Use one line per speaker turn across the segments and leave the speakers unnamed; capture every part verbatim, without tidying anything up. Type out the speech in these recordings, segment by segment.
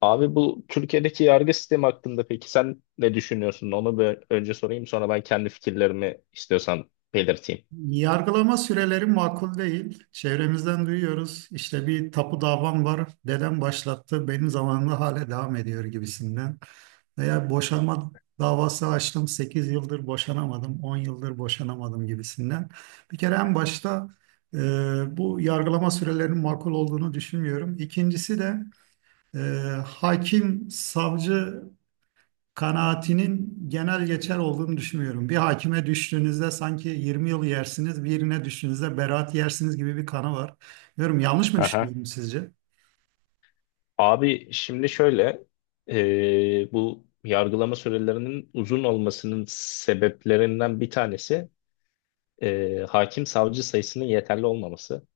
Abi, bu Türkiye'deki yargı sistemi hakkında peki sen ne düşünüyorsun? Onu bir önce sorayım, sonra ben kendi fikirlerimi istiyorsan belirteyim.
Yargılama süreleri makul değil. Çevremizden duyuyoruz. İşte bir tapu davam var. Dedem başlattı. Benim zamanımda hala devam ediyor gibisinden. Veya boşanma davası açtım. Sekiz yıldır boşanamadım. On yıldır boşanamadım gibisinden. Bir kere en başta e, bu yargılama sürelerinin makul olduğunu düşünmüyorum. İkincisi de e, hakim, savcı kanaatinin genel geçer olduğunu düşünmüyorum. Bir hakime düştüğünüzde sanki yirmi yıl yersiniz, birine düştüğünüzde beraat yersiniz gibi bir kanı var. Bilmiyorum yanlış mı
Aha.
düşünüyorum sizce?
Abi şimdi şöyle, e, bu yargılama sürelerinin uzun olmasının sebeplerinden bir tanesi e, hakim savcı sayısının yeterli olmaması.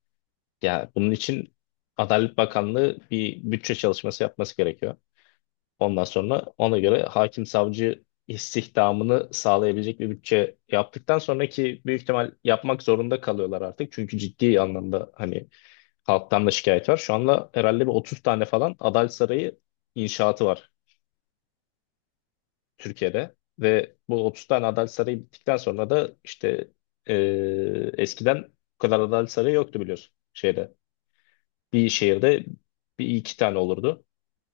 Ya bunun için Adalet Bakanlığı bir bütçe çalışması yapması gerekiyor. Ondan sonra ona göre hakim savcı istihdamını sağlayabilecek bir bütçe yaptıktan sonraki büyük ihtimal yapmak zorunda kalıyorlar artık. Çünkü ciddi anlamda hani halktan da şikayet var. Şu anda herhalde bir otuz tane falan Adalet Sarayı inşaatı var Türkiye'de. Ve bu otuz tane Adalet Sarayı bittikten sonra da işte eee, eskiden bu kadar Adalet Sarayı yoktu biliyorsun şeyde. Bir şehirde bir iki tane olurdu.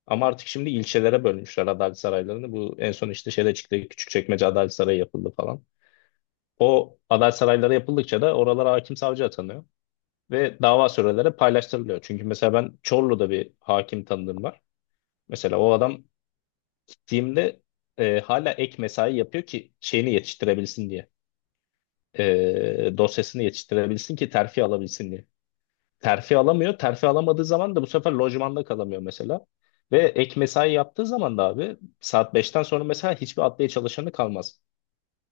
Ama artık şimdi ilçelere bölmüşler adalet saraylarını. Bu en son işte şeyde çıktı. Küçükçekmece Adalet Sarayı yapıldı falan. O adalet sarayları yapıldıkça da oralara hakim savcı atanıyor. Ve dava süreleri paylaştırılıyor. Çünkü mesela ben Çorlu'da bir hakim tanıdığım var. Mesela o adam gittiğimde e, hala ek mesai yapıyor ki şeyini yetiştirebilsin diye. E, dosyasını yetiştirebilsin ki terfi alabilsin diye. Terfi alamıyor. Terfi alamadığı zaman da bu sefer lojmanda kalamıyor mesela. Ve ek mesai yaptığı zaman da abi, saat beşten sonra mesela hiçbir adliye çalışanı kalmaz.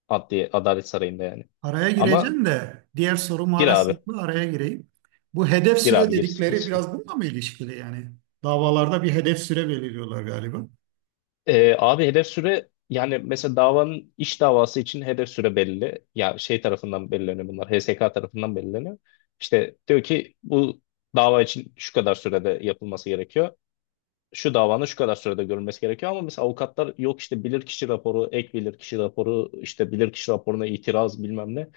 Adliye, Adalet Sarayı'nda yani.
Araya
Ama
gireceğim de diğer soru
gir abi.
maalesef bu, araya gireyim. Bu hedef
Gir
süre
abi, gir. Hiç
dedikleri
sıkıntı.
biraz bununla mı ilişkili yani? Davalarda bir hedef süre belirliyorlar galiba.
Ee, abi hedef süre yani mesela davanın iş davası için hedef süre belli. Ya şey tarafından belirleniyor bunlar. H S K tarafından belirleniyor. İşte diyor ki bu dava için şu kadar sürede yapılması gerekiyor. Şu davanın şu kadar sürede görülmesi gerekiyor ama mesela avukatlar yok işte bilirkişi raporu, ek bilirkişi raporu, işte bilirkişi raporuna itiraz bilmem ne.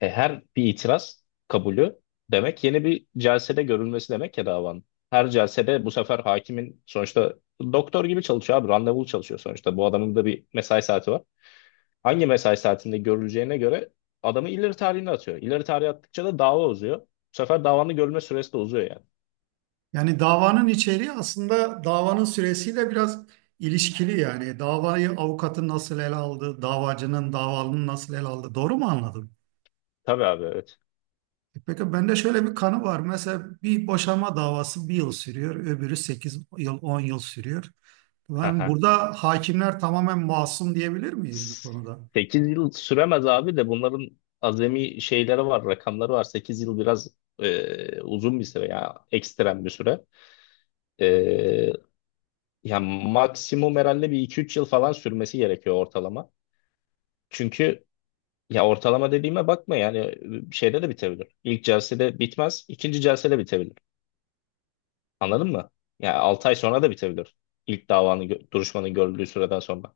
E, her bir itiraz kabulü demek yeni bir celsede görülmesi demek ya davanın. Her celsede bu sefer hakimin sonuçta doktor gibi çalışıyor abi, randevulu çalışıyor sonuçta. Bu adamın da bir mesai saati var. Hangi mesai saatinde görüleceğine göre adamı ileri tarihine atıyor. İleri tarihe attıkça da dava uzuyor. Bu sefer davanın görülme süresi de uzuyor yani.
Yani davanın içeriği aslında davanın süresiyle biraz ilişkili yani. Davayı avukatın nasıl ele aldı, davacının, davalının nasıl ele aldı. Doğru mu anladım?
Tabii abi, evet.
Peki bende şöyle bir kanı var. Mesela bir boşanma davası bir yıl sürüyor, öbürü sekiz yıl, on yıl sürüyor. Yani burada hakimler tamamen masum diyebilir miyiz bu konuda?
sekiz yıl süremez abi de bunların azami şeyleri var, rakamları var. sekiz yıl biraz e, uzun bir süre ya, ekstrem bir süre. E, Ya maksimum herhalde bir iki üç yıl falan sürmesi gerekiyor ortalama. Çünkü ya ortalama dediğime bakma yani, şeyde de bitebilir. İlk celsede bitmez, ikinci celsede bitebilir. Anladın mı? Yani altı ay sonra da bitebilir. İlk davanın gö- duruşmanın görüldüğü süreden sonra.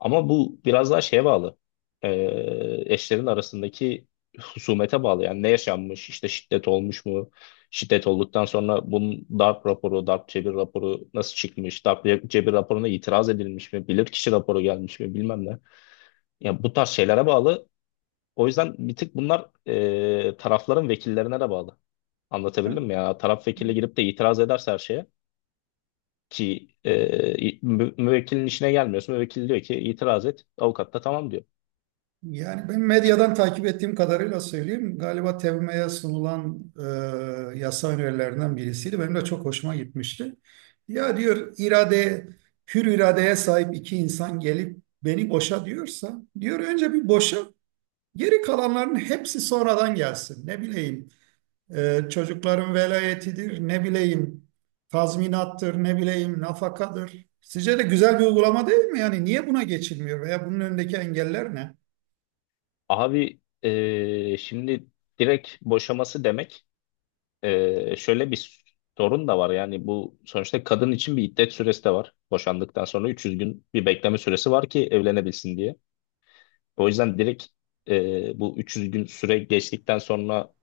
Ama bu biraz daha şeye bağlı. Ee, Eşlerin arasındaki husumete bağlı. Yani ne yaşanmış, işte şiddet olmuş mu? Şiddet olduktan sonra bunun darp raporu, darp cebir raporu nasıl çıkmış? Darp ce- cebir raporuna itiraz edilmiş mi? Bilirkişi raporu gelmiş mi? Bilmem ne. Yani bu tarz şeylere bağlı. O yüzden bir tık bunlar ee, tarafların vekillerine de bağlı. Anlatabildim mi? Yani taraf vekili girip de itiraz ederse her şeye ki e, mü- müvekkilin işine gelmiyorsun. Müvekkil diyor ki itiraz et. Avukat da tamam diyor.
Yani ben medyadan takip ettiğim kadarıyla söyleyeyim. Galiba T E V M E'ye sunulan e, yasa önerilerinden birisiydi. Benim de çok hoşuma gitmişti. Ya diyor irade, hür iradeye sahip iki insan gelip beni boşa diyorsa, diyor önce bir boşa, geri kalanların hepsi sonradan gelsin. Ne bileyim, Ee, çocukların velayetidir, ne bileyim tazminattır, ne bileyim nafakadır. Sizce de güzel bir uygulama değil mi? Yani niye buna geçilmiyor veya bunun önündeki engeller ne?
Abi, e, şimdi direkt boşaması demek e, şöyle bir sorun da var. Yani bu sonuçta kadın için bir iddet süresi de var. Boşandıktan sonra üç yüz gün bir bekleme süresi var ki evlenebilsin diye. O yüzden direkt e, bu üç yüz gün süre geçtikten sonra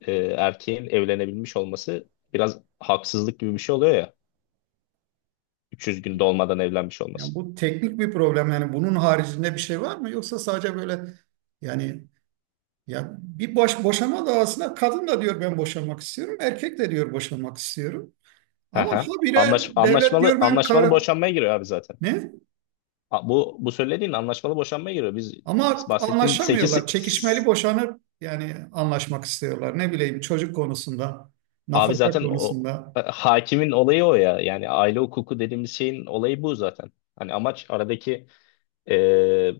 e, erkeğin evlenebilmiş olması biraz haksızlık gibi bir şey oluyor ya. üç yüz gün dolmadan evlenmiş olması.
Yani bu teknik bir problem. Yani bunun haricinde bir şey var mı? Yoksa sadece böyle yani, ya bir boş boşama davasında kadın da diyor ben boşanmak istiyorum, erkek de diyor boşanmak istiyorum. Ama
Aha.
habire
Anlaş,
devlet
anlaşmalı
diyor ben
anlaşmalı
kara
boşanmaya giriyor abi zaten.
ne?
A- Bu bu söylediğin anlaşmalı boşanmaya giriyor. Biz, biz
Ama
bahsettiğin sekiz,
anlaşamıyorlar. Çekişmeli boşanıp yani anlaşmak istiyorlar. Ne bileyim çocuk konusunda,
abi
nafaka
zaten o
konusunda.
e, hakimin olayı o ya. Yani aile hukuku dediğimiz şeyin olayı bu zaten. Hani amaç aradaki e,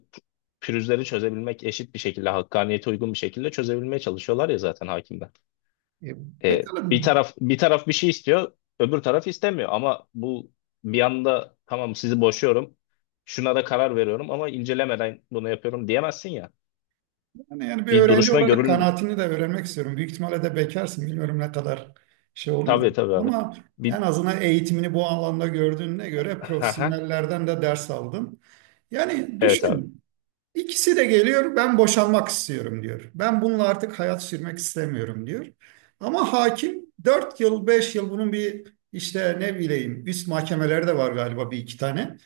pürüzleri çözebilmek, eşit bir şekilde hakkaniyete uygun bir şekilde çözebilmeye çalışıyorlar ya zaten hakimler.
E,
E,
pekala
bir taraf bir taraf bir şey istiyor, öbür taraf istemiyor. Ama bu bir anda tamam sizi boşuyorum, şuna da karar veriyorum ama incelemeden bunu yapıyorum diyemezsin ya.
yani, yani bir
Bir
öğrenci
duruşma
olarak
görül
kanaatini de öğrenmek istiyorum. Büyük ihtimalle de bekarsın. Bilmiyorum ne kadar şey olur da.
tabii tabii abi.
Ama en
Bir
azından eğitimini bu alanda gördüğüne göre
Aha,
profesyonellerden de ders aldın. Yani
evet abi.
düşün. İkisi de geliyor, ben boşanmak istiyorum diyor. Ben bununla artık hayat sürmek istemiyorum diyor. Ama hakim dört yıl, beş yıl bunun bir işte ne bileyim üst mahkemelerde de var galiba bir iki tane.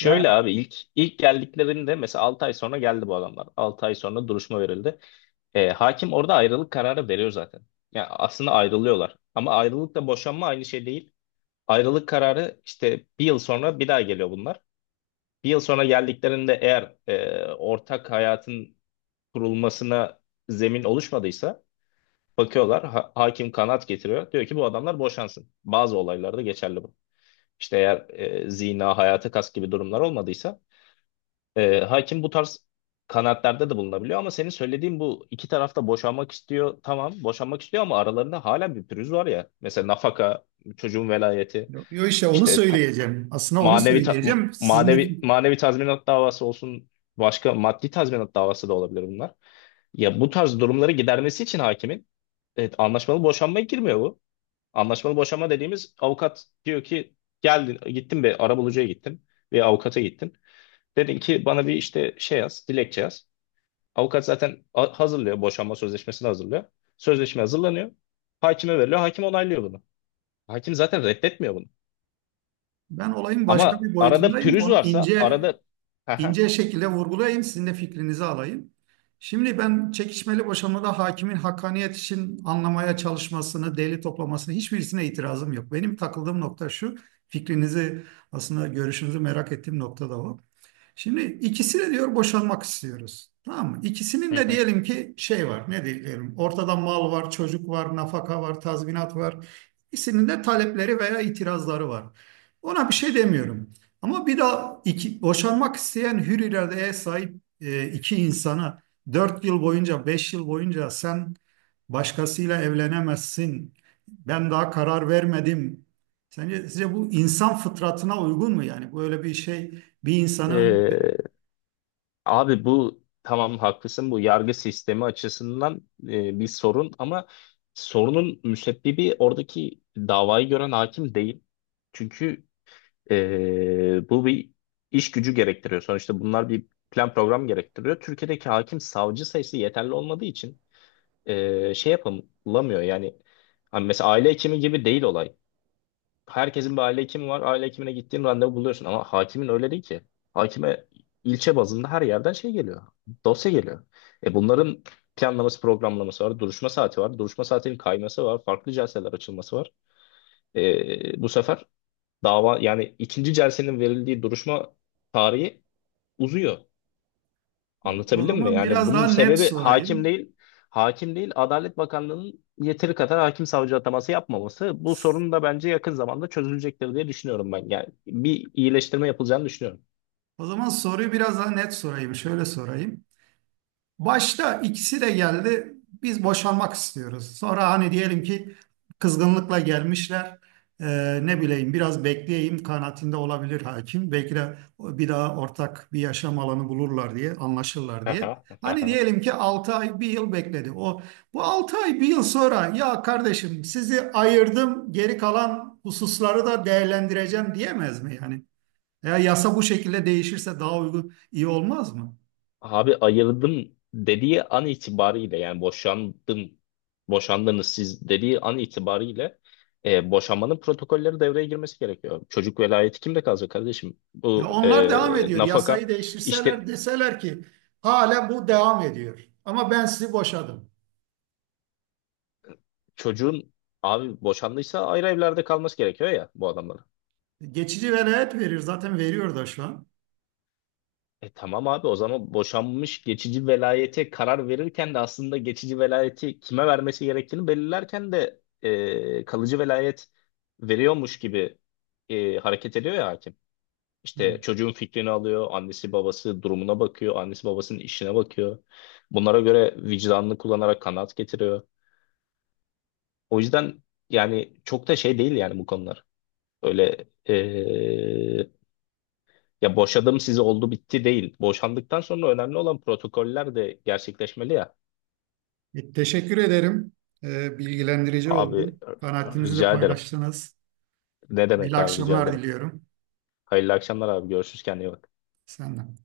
Yani
abi ilk ilk geldiklerinde mesela altı ay sonra geldi bu adamlar. altı ay sonra duruşma verildi. E, hakim orada ayrılık kararı veriyor zaten. Yani aslında ayrılıyorlar. Ama ayrılıkla boşanma aynı şey değil. Ayrılık kararı işte bir yıl sonra bir daha geliyor bunlar. Bir yıl sonra geldiklerinde eğer e, ortak hayatın kurulmasına zemin oluşmadıysa bakıyorlar, ha- hakim kanaat getiriyor. Diyor ki bu adamlar boşansın. Bazı olaylarda geçerli bu. İşte eğer e, zina, hayata kast gibi durumlar olmadıysa e, hakim bu tarz kanaatlerde de bulunabiliyor. Ama senin söylediğin bu iki tarafta boşanmak istiyor. Tamam, boşanmak istiyor ama aralarında hala bir pürüz var ya. Mesela nafaka, çocuğun velayeti,
yo işte onu
işte ta-
söyleyeceğim. Aslında onu
manevi ta-
söyleyeceğim. Sizin de
manevi manevi tazminat davası olsun, başka maddi tazminat davası da olabilir bunlar. Ya bu tarz durumları gidermesi için hakimin, evet, anlaşmalı boşanmaya girmiyor bu. Anlaşmalı boşanma dediğimiz avukat diyor ki geldin, gittin bir arabulucuya gittin ve avukata gittin. Dedin ki bana bir işte şey yaz, dilekçe yaz. Avukat zaten a- hazırlıyor, boşanma sözleşmesini hazırlıyor. Sözleşme hazırlanıyor. Hakime veriliyor. Hakim onaylıyor bunu. Hakim zaten reddetmiyor bunu.
ben olayın başka
Ama
bir
arada
boyutundayım.
pürüz
Onu
varsa
ince
arada
ince şekilde vurgulayayım, sizin de fikrinizi alayım. Şimdi ben çekişmeli boşanmada hakimin hakkaniyet için anlamaya çalışmasını, delil toplamasını hiçbirisine itirazım yok. Benim takıldığım nokta şu, fikrinizi aslında görüşünüzü merak ettiğim nokta da o. Şimdi ikisi de diyor boşanmak istiyoruz. Tamam mı? İkisinin
Hı
de
hı.
diyelim ki şey var. Ne diyelim? Ortada mal var, çocuk var, nafaka var, tazminat var. İkisinin de talepleri veya itirazları var. Ona bir şey demiyorum. Ama bir daha iki, boşanmak isteyen hür iradeye sahip e, iki insana dört yıl boyunca, beş yıl boyunca sen başkasıyla evlenemezsin. Ben daha karar vermedim. Sence size bu insan fıtratına uygun mu? Yani böyle bir şey bir insanı...
Ee, Abi bu tamam, haklısın, bu yargı sistemi açısından e, bir sorun ama sorunun müsebbibi oradaki davayı gören hakim değil. Çünkü e, bu bir iş gücü gerektiriyor. Sonuçta bunlar bir plan program gerektiriyor. Türkiye'deki hakim savcı sayısı yeterli olmadığı için e, şey yapamıyor yani. Hani mesela aile hekimi gibi değil olay. Herkesin bir aile hekimi var. Aile hekimine gittiğin randevu buluyorsun ama hakimin öyle değil ki. Hakime ilçe bazında her yerden şey geliyor. Dosya geliyor. E bunların planlaması, programlaması var. Duruşma saati var. Duruşma saatinin kayması var. Farklı celseler açılması var. E, bu sefer dava yani ikinci celsenin verildiği duruşma tarihi uzuyor.
O o
Anlatabildim mi?
zaman
Yani
biraz
bunun
daha net
sebebi hakim
sorayım.
değil. Hakim değil, Adalet Bakanlığı'nın yeteri kadar hakim savcı ataması yapmaması. Bu sorun da bence yakın zamanda çözülecektir diye düşünüyorum ben. Yani bir iyileştirme yapılacağını düşünüyorum.
O zaman soruyu biraz daha net sorayım. Şöyle sorayım. Başta ikisi de geldi. Biz boşanmak istiyoruz. Sonra hani diyelim ki kızgınlıkla gelmişler. Ee, ne bileyim biraz bekleyeyim kanaatinde olabilir hakim. Belki de bir daha ortak bir yaşam alanı bulurlar diye, anlaşırlar diye.
Aha,
Hani
aha.
diyelim ki altı ay, bir yıl bekledi. O bu altı ay, bir yıl sonra ya kardeşim sizi ayırdım, geri kalan hususları da değerlendireceğim diyemez mi yani? Ya yasa bu şekilde değişirse daha uygun iyi olmaz mı?
Abi ayırdım dediği an itibariyle yani, boşandım, boşandınız siz dediği an itibariyle e, boşanmanın protokolleri devreye girmesi gerekiyor. Çocuk velayeti kimde kalacak kardeşim?
Ya
Bu e,
onlar devam ediyor. Yasayı
nafaka
değiştirseler
işte
deseler ki hala bu devam ediyor. Ama ben sizi boşadım.
çocuğun, abi boşandıysa ayrı evlerde kalması gerekiyor ya bu adamların.
Geçici velayet verir. Zaten veriyor da şu an.
E tamam abi, o zaman boşanmış, geçici velayete karar verirken de aslında geçici velayeti kime vermesi gerektiğini belirlerken de e, kalıcı velayet veriyormuş gibi e, hareket ediyor ya hakim.
Hı.
İşte çocuğun fikrini alıyor, annesi babası durumuna bakıyor, annesi babasının işine bakıyor. Bunlara göre vicdanını kullanarak kanaat getiriyor. O yüzden yani çok da şey değil yani bu konular. Öyle e, Ya boşadım sizi, oldu bitti değil. Boşandıktan sonra önemli olan protokoller de gerçekleşmeli ya.
E, teşekkür ederim. E, bilgilendirici
Abi
oldu.
r-
Kanaatinizi de
rica ederim.
paylaştınız.
Ne
İyi
demek abi, rica
akşamlar
ederim.
diliyorum.
Hayırlı akşamlar abi. Görüşürüz, kendine iyi bak.
Senden.